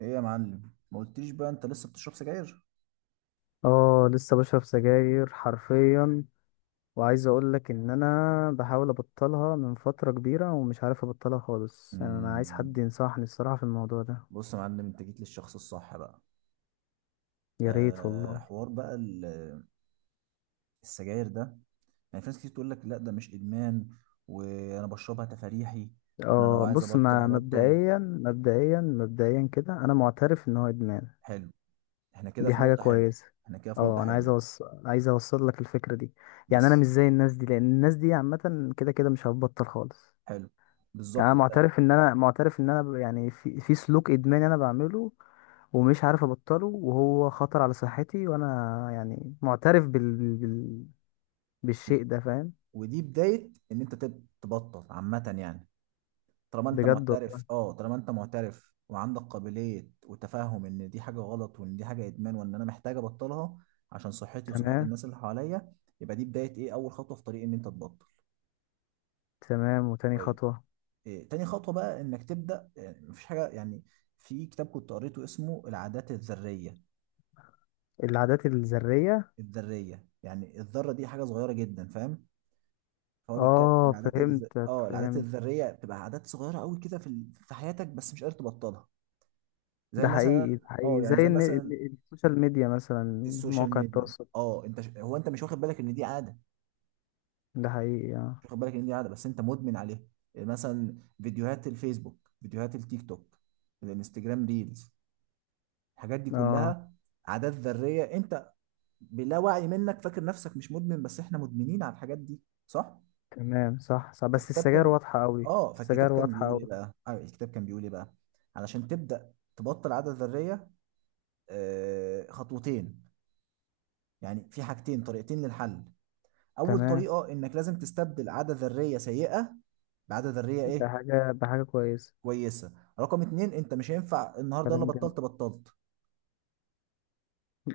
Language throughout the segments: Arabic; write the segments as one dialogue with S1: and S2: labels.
S1: ايه يا معلم، ما قلتليش بقى انت لسه بتشرب سجاير؟
S2: اه، لسه بشرب سجاير حرفيا. وعايز اقول لك ان انا بحاول ابطلها من فترة كبيرة ومش عارف ابطلها خالص. يعني انا عايز
S1: مم.
S2: حد ينصحني الصراحة في الموضوع ده.
S1: بص يا معلم، انت جيت للشخص الصح بقى.
S2: يا ريت
S1: أه،
S2: والله.
S1: حوار بقى السجاير ده، يعني في ناس كتير تقول لك لا ده مش ادمان وانا بشربها تفريحي، وانا لو
S2: اه
S1: عايز
S2: بص،
S1: ابطل
S2: ما
S1: هبطل.
S2: مبدئيا كده انا معترف ان هو ادمان.
S1: حلو. احنا كده
S2: دي
S1: في
S2: حاجة
S1: نقطة حلوة.
S2: كويسة.
S1: احنا كده في نقطة
S2: اه، انا عايز
S1: حلوة
S2: اوصل عايز اوصل لك الفكرة دي. يعني انا
S1: بس
S2: مش زي الناس دي، لان الناس دي عامة كده كده مش هتبطل خالص.
S1: حلو،
S2: يعني
S1: بالظبط
S2: انا
S1: انت.
S2: معترف ان انا يعني في سلوك ادماني انا بعمله، ومش عارف ابطله، وهو خطر على صحتي. وانا يعني معترف
S1: و-
S2: بالشيء ده، فاهم.
S1: ودي بداية ان انت تبطل عامة، يعني طالما انت
S2: بجد
S1: معترف،
S2: والله.
S1: اه طالما انت معترف وعندك قابلية وتفهم ان دي حاجة غلط وان دي حاجة ادمان وان انا محتاج ابطلها عشان صحتي وصحة
S2: تمام.
S1: الناس اللي حواليا، يبقى دي بداية ايه؟ اول خطوة في طريق ان انت تبطل.
S2: تمام، وتاني
S1: طيب،
S2: خطوة؟
S1: إيه تاني خطوة بقى؟ انك تبدأ، يعني مفيش حاجة يعني. في كتاب كنت قريته اسمه العادات الذرية.
S2: العادات الذرية.
S1: الذرية يعني الذرة دي حاجة صغيرة جدا، فاهم؟ فهو بيتكلم
S2: اه فهمتك،
S1: العادات
S2: فهمت.
S1: الذرية بتبقى عادات صغيرة قوي كده في حياتك، بس مش قادر تبطلها. زي
S2: ده
S1: مثلا،
S2: حقيقي، ده
S1: اه
S2: حقيقي. زي
S1: يعني زي
S2: ان
S1: مثلا
S2: السوشيال ميديا مثلا،
S1: السوشيال
S2: مواقع
S1: ميديا،
S2: التواصل.
S1: اه انت هو انت مش واخد بالك ان دي عاده،
S2: ده حقيقي اه.
S1: مش واخد بالك ان دي عاده بس انت مدمن عليها. يعني مثلا فيديوهات الفيسبوك، فيديوهات التيك توك، الانستجرام ريلز، الحاجات دي
S2: اه
S1: كلها عادات ذريه. انت بلا وعي منك فاكر نفسك مش مدمن، بس احنا مدمنين على الحاجات دي، صح.
S2: تمام، صح صح. بس
S1: الكتاب
S2: السجاير
S1: كان،
S2: واضحة قوي،
S1: اه فالكتاب
S2: السجاير
S1: كان
S2: واضحة
S1: بيقول ايه
S2: قوي.
S1: بقى؟ آه، الكتاب كان بيقول ايه بقى؟ علشان تبدا تبطل عاده ذريه، آه خطوتين، يعني في حاجتين، طريقتين للحل. اول
S2: تمام.
S1: طريقه انك لازم تستبدل عاده ذريه سيئه بعاده ذريه
S2: ده
S1: ايه
S2: حاجة ده حاجة كويسة.
S1: كويسه. رقم اتنين، انت مش هينفع النهارده يلا
S2: كلام جميل.
S1: بطلت بطلت.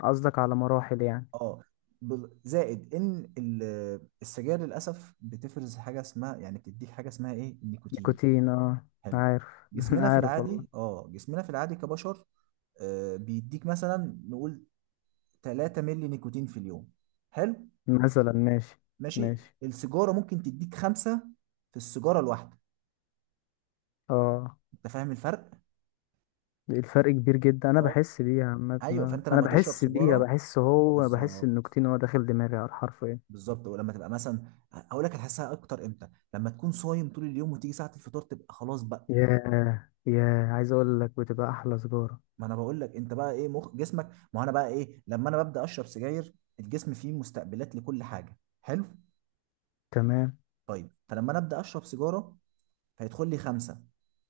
S2: قصدك على مراحل يعني؟
S1: اه، زائد ان السجاير للاسف بتفرز حاجه اسمها، يعني بتديك حاجه اسمها ايه، النيكوتين.
S2: نيكوتين اه،
S1: حلو.
S2: عارف.
S1: جسمنا في
S2: عارف والله.
S1: العادي، اه جسمنا في العادي كبشر، آه، بيديك مثلا نقول 3 مللي نيكوتين في اليوم. حلو،
S2: مثلا ماشي.
S1: ماشي.
S2: ماشي
S1: السيجاره ممكن تديك خمسة في السيجاره الواحده.
S2: اه.
S1: انت فاهم الفرق؟
S2: الفرق كبير جدا، انا
S1: اه،
S2: بحس بيها عامة
S1: ايوه،
S2: آه.
S1: فانت
S2: انا
S1: لما تشرب
S2: بحس بيها،
S1: سيجاره،
S2: بحس هو، بحس
S1: بالظبط،
S2: النيكوتين هو داخل دماغي على الحرف ايه.
S1: بالظبط. ولما تبقى مثلا، اقول لك هتحسها اكتر امتى؟ لما تكون صايم طول اليوم وتيجي ساعه الفطار، تبقى خلاص بقى.
S2: ياه ياه، عايز اقول لك بتبقى احلى سجارة.
S1: ما انا بقول لك، انت بقى ايه؟ مخ جسمك ما هو، انا بقى ايه؟ لما انا ببدا اشرب سجاير، الجسم فيه مستقبلات لكل حاجه، حلو.
S2: تمام.
S1: طيب، فلما انا ابدا اشرب سيجاره، هيدخل لي خمسه،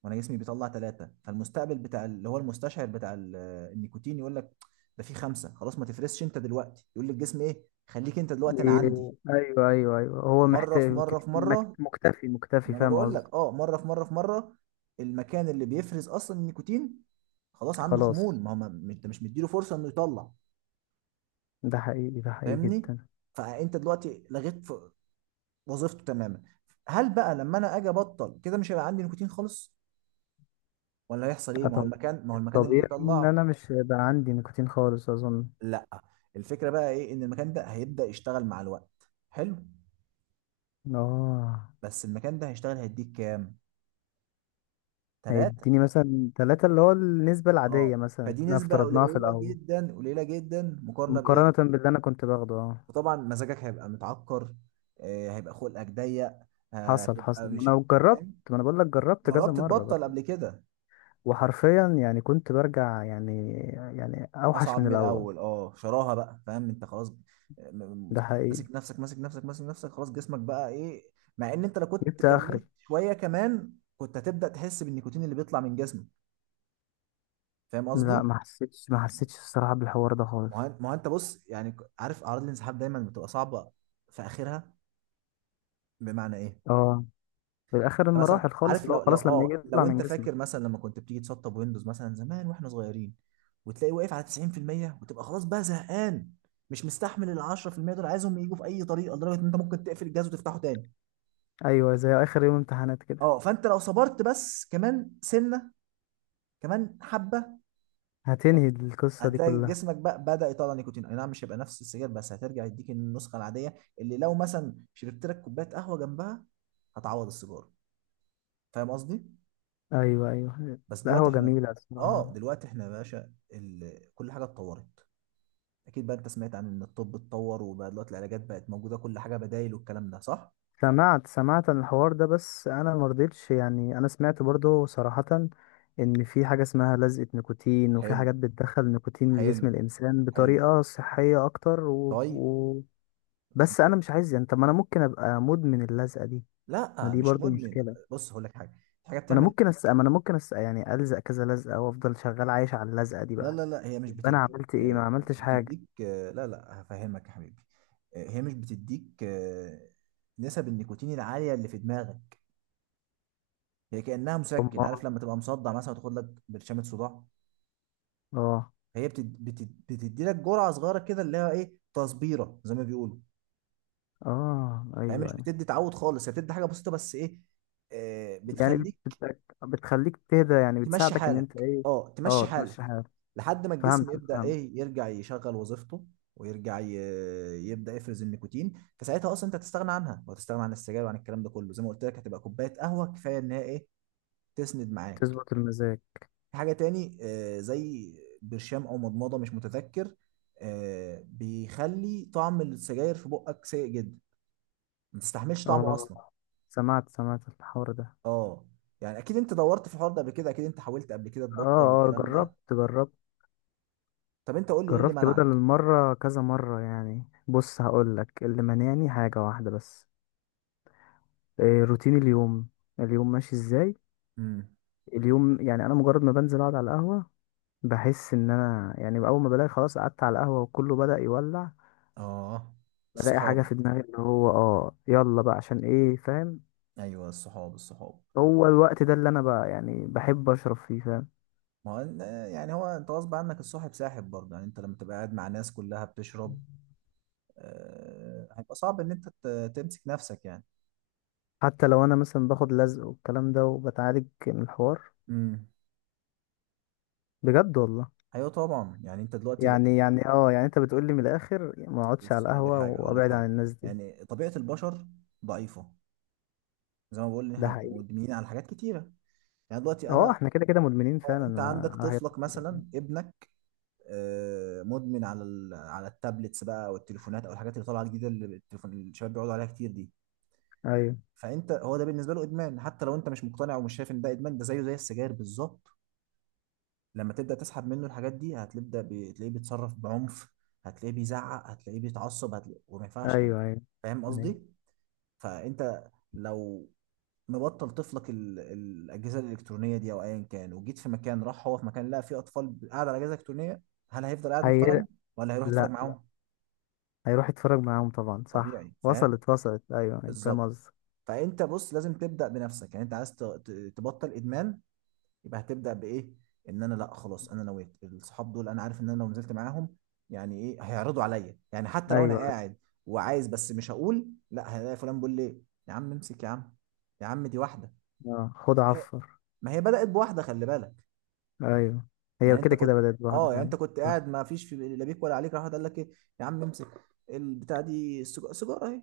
S1: وانا جسمي بيطلع ثلاثه، فالمستقبل بتاع اللي هو المستشعر بتاع النيكوتين يقول لك ده في خمسه خلاص، ما تفرسش انت دلوقتي، يقول للجسم ايه، خليك انت دلوقتي انا عندي
S2: إيه، ايوه ايوه ايوه، هو
S1: مره في
S2: محتاج.
S1: مره
S2: مكتفي
S1: في مره.
S2: مكتفي مكتفي،
S1: ما انا
S2: فاهم
S1: بقول لك،
S2: قصدي.
S1: اه مره في مره في مره. المكان اللي بيفرز اصلا النيكوتين خلاص عنده خمول،
S2: خلاص.
S1: ما هو انت مش مديله فرصه انه يطلع،
S2: ده حقيقي، ده حقيقي
S1: فاهمني؟
S2: جدا.
S1: فانت دلوقتي لغيت وظيفته تماما. هل بقى لما انا اجي ابطل كده مش هيبقى عندي نيكوتين خالص؟ ولا هيحصل ايه؟
S2: آه،
S1: ما هو المكان ما هو المكان اللي
S2: طبيعي ان
S1: بيطلع،
S2: انا مش هيبقى عندي نيكوتين خالص اظن.
S1: لا. الفكره بقى ايه؟ ان المكان ده هيبدا يشتغل مع الوقت، حلو.
S2: اه،
S1: بس المكان ده هيشتغل هيديك كام؟ ثلاثة.
S2: هيديني مثلا ثلاثة، اللي هو النسبة
S1: اه،
S2: العادية مثلا
S1: فدي
S2: احنا
S1: نسبه
S2: افترضناها في
S1: قليله
S2: الاول.
S1: جدا، قليله جدا، مقارنه بايه؟
S2: مقارنة باللي انا كنت باخده اه.
S1: فطبعا مزاجك هيبقى متعكر، آه، هيبقى خلقك ضيق،
S2: حصل
S1: هتبقى
S2: حصل، ما
S1: مش
S2: انا جربت.
S1: فاهم.
S2: ما انا بقول لك جربت كذا
S1: جربت
S2: مرة
S1: تبطل
S2: برضه.
S1: قبل كده؟
S2: وحرفيا يعني كنت برجع، يعني يعني اوحش
S1: اصعب
S2: من
S1: من
S2: الاول.
S1: الاول، اه شراها بقى، فاهم انت؟ خلاص، م- م-
S2: ده حقيقي.
S1: ماسك نفسك، ماسك نفسك، ماسك نفسك، خلاص جسمك بقى ايه. مع ان انت لو كنت
S2: جبت اخري.
S1: كملت شويه كمان كنت هتبدا تحس بالنيكوتين اللي بيطلع من جسمك، فاهم
S2: لا،
S1: قصدي؟
S2: ما حسيتش، ما حسيتش الصراحة بالحوار ده خالص.
S1: ما هو انت بص، يعني عارف اعراض الانسحاب دايما بتبقى صعبه في اخرها. بمعنى ايه؟
S2: اه، في اخر
S1: انت مثلا
S2: المراحل خالص،
S1: عارف،
S2: اللي هو خلاص لما يجي يطلع
S1: لو
S2: من
S1: انت فاكر
S2: جسمك.
S1: مثلا لما كنت بتيجي تسطب ويندوز مثلا زمان واحنا صغيرين، وتلاقي واقف على 90% وتبقى خلاص بقى زهقان، مش مستحمل ال 10% دول، عايزهم يجوا في اي طريقه، لدرجه ان انت ممكن تقفل الجهاز وتفتحه تاني.
S2: ايوه، زي اخر يوم امتحانات كده.
S1: اه، فانت لو صبرت بس كمان سنه، كمان حبه،
S2: هتنهي القصة دي
S1: هتلاقي
S2: كلها.
S1: جسمك بقى بدأ يطلع نيكوتين. اي نعم مش هيبقى نفس السجاير، بس هترجع يديك النسخه العاديه، اللي لو مثلا شربت لك كوبايه قهوه جنبها هتعوض السيجاره. فاهم قصدي؟
S2: أيوة أيوة.
S1: بس دلوقتي
S2: القهوة
S1: احنا،
S2: جميلة
S1: اه
S2: الصراحة.
S1: دلوقتي احنا يا باشا كل حاجه اتطورت، اكيد بقى انت سمعت عن ان الطب اتطور وبقى دلوقتي العلاجات بقت موجوده، كل حاجه بدايل، والكلام ده صح.
S2: سمعت، سمعت عن الحوار ده، بس أنا مرضتش. يعني أنا سمعت برضو صراحة إن في حاجة اسمها لزقة نيكوتين، وفي
S1: حلو،
S2: حاجات بتدخل نيكوتين لجسم
S1: حلو،
S2: الإنسان
S1: حلو،
S2: بطريقة صحية أكتر
S1: طيب. انت
S2: بس أنا مش عايز يعني. طب ما أنا ممكن أبقى مدمن اللزقة دي. ما
S1: لا
S2: دي
S1: مش
S2: برضو
S1: مدمن.
S2: مشكلة. ما
S1: بص هقول لك حاجه، في حاجه
S2: أنا
S1: بتعمل،
S2: ممكن أس... يعني ألزق كذا لزقة وأفضل شغال عايش على اللزقة دي
S1: لا
S2: بقى.
S1: لا لا هي مش
S2: يبقى
S1: بتديك،
S2: أنا عملت إيه؟ ما
S1: مش
S2: عملتش حاجة.
S1: بتديك، لا، هفهمك يا حبيبي. هي مش بتديك نسب النيكوتين العاليه اللي في دماغك. هي كانها
S2: أم.
S1: مسكن، عارف لما تبقى مصدع مثلا وتاخد لك برشامه صداع؟
S2: آه.
S1: بتدي لك جرعه صغيره كده، اللي هي ايه، تصبيره زي ما بيقولوا.
S2: اه
S1: هي
S2: ايوه
S1: مش
S2: ايوه.
S1: بتدي تعود خالص، هي بتدي حاجه بسيطه، بس ايه؟ آه،
S2: يعني
S1: بتخليك
S2: بتخليك تهدى، يعني
S1: تمشي
S2: بتساعدك ان انت
S1: حالك،
S2: ايه.
S1: اه تمشي
S2: اه،
S1: حالك،
S2: تمشي حالك.
S1: لحد ما
S2: فهمت
S1: الجسم يبدا
S2: فهمت.
S1: ايه، يرجع يشغل وظيفته، ويرجع ي... يبدا يفرز النيكوتين. فساعتها اصلا انت هتستغنى عنها، وهتستغنى عن السجاير وعن الكلام ده كله. زي ما قلت لك، هتبقى كوبايه قهوه كفايه ان هي ايه، تسند معاك.
S2: تظبط المزاج.
S1: في حاجة تاني، آه، زي برشام أو مضمضة، مش متذكر. آه، بيخلي طعم السجاير في بقك سيء جدا، ما تستحملش طعمه
S2: اه،
S1: أصلا.
S2: سمعت سمعت الحوار ده.
S1: اه، يعني أكيد أنت دورت في الحوار ده قبل كده، أكيد أنت حاولت قبل كده
S2: اه.
S1: تبطل
S2: اه
S1: والكلام ده.
S2: جربت جربت.
S1: طب أنت قول لي، إيه اللي
S2: جربت بدل
S1: منعك؟
S2: المرة كذا مرة يعني. بص هقولك اللي مانعني حاجة واحدة بس. إيه روتين اليوم. اليوم ماشي ازاي.
S1: امم،
S2: اليوم يعني انا مجرد ما بنزل اقعد على القهوة، بحس ان انا يعني اول ما بلاقي خلاص قعدت على القهوة وكله بدأ يولع.
S1: اه
S2: بلاقي حاجة
S1: الصحاب،
S2: في دماغي اللي هو اه يلا بقى عشان ايه، فاهم.
S1: أيوه الصحاب، الصحاب.
S2: هو الوقت ده اللي انا بقى يعني بحب اشرب فيه، فاهم.
S1: ما هو يعني هو أنت غصب عنك الصاحب ساحب برضه، يعني أنت لما تبقى قاعد مع ناس كلها بتشرب، آه، هيبقى صعب إن أنت تمسك نفسك يعني.
S2: حتى لو انا مثلا باخد لزق والكلام ده وبتعالج من الحوار.
S1: امم،
S2: بجد والله.
S1: ايوه طبعا، يعني انت دلوقتي،
S2: يعني انت بتقولي من الاخر ما اقعدش على
S1: بص اقول لك
S2: القهوة
S1: حاجه اقول لك
S2: وابعد عن
S1: حاجه
S2: الناس دي.
S1: يعني طبيعه البشر ضعيفه، زي ما بقول ان
S2: ده
S1: احنا
S2: حقيقي.
S1: مدمنين على حاجات كتيره. يعني دلوقتي
S2: اه
S1: انا،
S2: احنا كده كده مدمنين
S1: اه
S2: فعلا.
S1: انت عندك
S2: على حاجات
S1: طفلك
S2: كتير.
S1: مثلا، ابنك، مدمن على على التابلتس بقى والتليفونات او الحاجات اللي طالعه جديده، اللي التليفون الشباب بيقعدوا عليها كتير دي.
S2: ايوه
S1: فانت هو ده بالنسبه له ادمان، حتى لو انت مش مقتنع ومش شايف ان ده ادمان، ده زيه زي السجاير بالظبط. لما تبدا تسحب منه الحاجات دي، تلاقيه بيتصرف بعنف، هتلاقيه بيزعق، هتلاقيه بيتعصب، هتلاقيه وما
S2: ايوه.
S1: ينفعش يعني،
S2: ايوه
S1: فاهم
S2: ايوه.
S1: قصدي؟ فانت لو مبطل طفلك الاجهزه الالكترونيه دي او ايا كان، وجيت في مكان، راح هو في مكان لقى فيه اطفال قاعده على اجهزه الكترونيه، هل هيفضل قاعد
S2: هي،
S1: محترم؟ ولا هيروح يتفرج
S2: لا.
S1: معاهم؟
S2: هيروح يتفرج معاهم طبعا. صح،
S1: طبيعي، فاهم؟
S2: وصلت وصلت، ايوه ايوه فاهم
S1: بالظبط.
S2: قصدك.
S1: فانت بص، لازم تبدا بنفسك، يعني انت عايز تبطل ادمان، يبقى هتبدا بايه؟ ان انا لا خلاص انا نويت، الصحاب دول انا عارف ان انا لو نزلت معاهم يعني ايه، هيعرضوا عليا، يعني حتى
S2: ايوه
S1: لو انا
S2: ايوه.
S1: قاعد وعايز بس مش هقول لا، هلاقي فلان بيقول ليه يا عم امسك يا عم، يا عم دي واحده،
S2: اه خد عفو.
S1: ما هي بدأت بواحدة، خلي بالك.
S2: ايوه. هي
S1: يعني انت
S2: كده كده
S1: كنت،
S2: بدأت لوحدها
S1: اه يعني
S2: فعلا.
S1: انت كنت
S2: صح.
S1: قاعد ما فيش في لا بيك ولا عليك، راح واحد قال لك ايه، يا عم امسك البتاع دي، سيجارة اهي،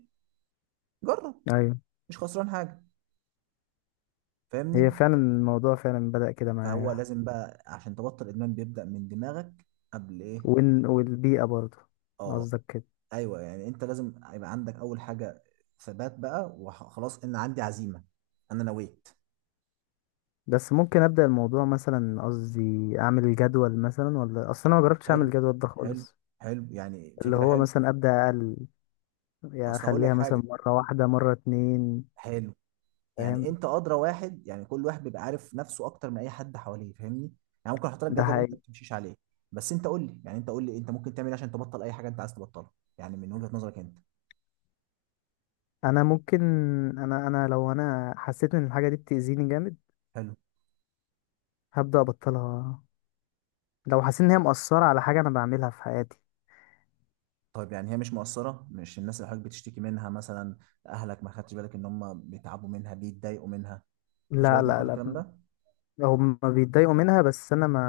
S1: جرب،
S2: ايوه
S1: مش خسران حاجة،
S2: هي
S1: فاهمني؟
S2: فعلا الموضوع فعلا بدأ كده
S1: فهو
S2: معايا.
S1: لازم بقى عشان تبطل ادمان بيبدأ من دماغك قبل ايه.
S2: والبيئة برضه،
S1: اه،
S2: قصدك كده.
S1: ايوه، يعني انت لازم يبقى عندك اول حاجة ثبات بقى، وخلاص ان عندي عزيمة، انا نويت.
S2: بس ممكن أبدأ الموضوع مثلا، قصدي أعمل جدول مثلا. ولا أصل أنا ما جربتش
S1: حلو،
S2: أعمل جدول ده
S1: حلو،
S2: خالص.
S1: حلو، يعني
S2: اللي
S1: فكرة
S2: هو
S1: حلوة.
S2: مثلا أبدأ أقل، يعني
S1: اصل هقول لك
S2: أخليها مثلا
S1: حاجة،
S2: مرة واحدة، مرة اتنين.
S1: حلو، يعني
S2: فاهم.
S1: انت ادرى واحد، يعني كل واحد بيبقى عارف نفسه اكتر من اي حد حواليه، فاهمني؟ يعني ممكن احط لك
S2: ده
S1: جدول انت
S2: حقيقي.
S1: ما تمشيش عليه. بس انت قول لي، انت ممكن تعمل ايه عشان تبطل اي حاجه انت عايز تبطلها؟ يعني من وجهه نظرك انت.
S2: أنا ممكن أنا لو أنا حسيت إن الحاجة دي بتأذيني جامد
S1: حلو.
S2: هبدأ أبطلها. لو حسيت إن هي مؤثرة على حاجة أنا بعملها في حياتي.
S1: طيب، يعني هي مش مقصره، مش الناس اللي حضرتك بتشتكي منها مثلا، اهلك، ما خدتش بالك ان هم بيتعبوا منها، بيتضايقوا منها، ما خدتش
S2: لا
S1: بالك من
S2: لا
S1: كل
S2: لا.
S1: الكلام ده؟
S2: هم بيتضايقوا منها، بس انا ما،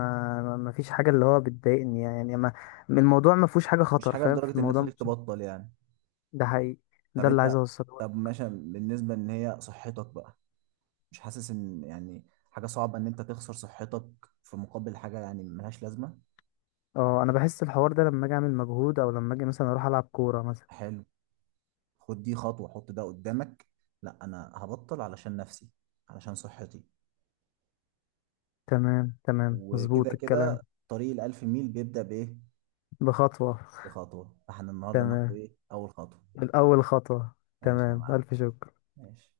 S2: ما فيش حاجه اللي هو بتضايقني يعني. ما الموضوع ما فيهوش حاجه
S1: مش
S2: خطر،
S1: حاجه
S2: فاهم، في
S1: لدرجه ان هي
S2: الموضوع ما
S1: تخليك
S2: فيش-.
S1: تبطل يعني؟
S2: ده حقيقي.
S1: طب
S2: ده اللي
S1: انت،
S2: عايز اوصله
S1: طب
S2: لك.
S1: ماشي، بالنسبه ان هي صحتك بقى، مش حاسس ان يعني حاجه صعبه ان انت تخسر صحتك في مقابل حاجه يعني ملهاش لازمه؟
S2: اه انا بحس الحوار ده لما اجي اعمل مجهود، او لما اجي مثلا اروح العب كوره مثلا.
S1: حلو، خد دي خطوة، حط ده قدامك، لا أنا هبطل علشان نفسي، علشان صحتي.
S2: تمام تمام،
S1: وكده
S2: مظبوط الكلام.
S1: كده، طريق الألف ميل بيبدأ بإيه؟
S2: بخطوه.
S1: بخطوة. فاحنا النهاردة ناخد
S2: تمام،
S1: إيه؟ أول خطوة.
S2: الاول خطوه.
S1: ماشي يا
S2: تمام،
S1: معلم،
S2: الف شكر.
S1: ماشي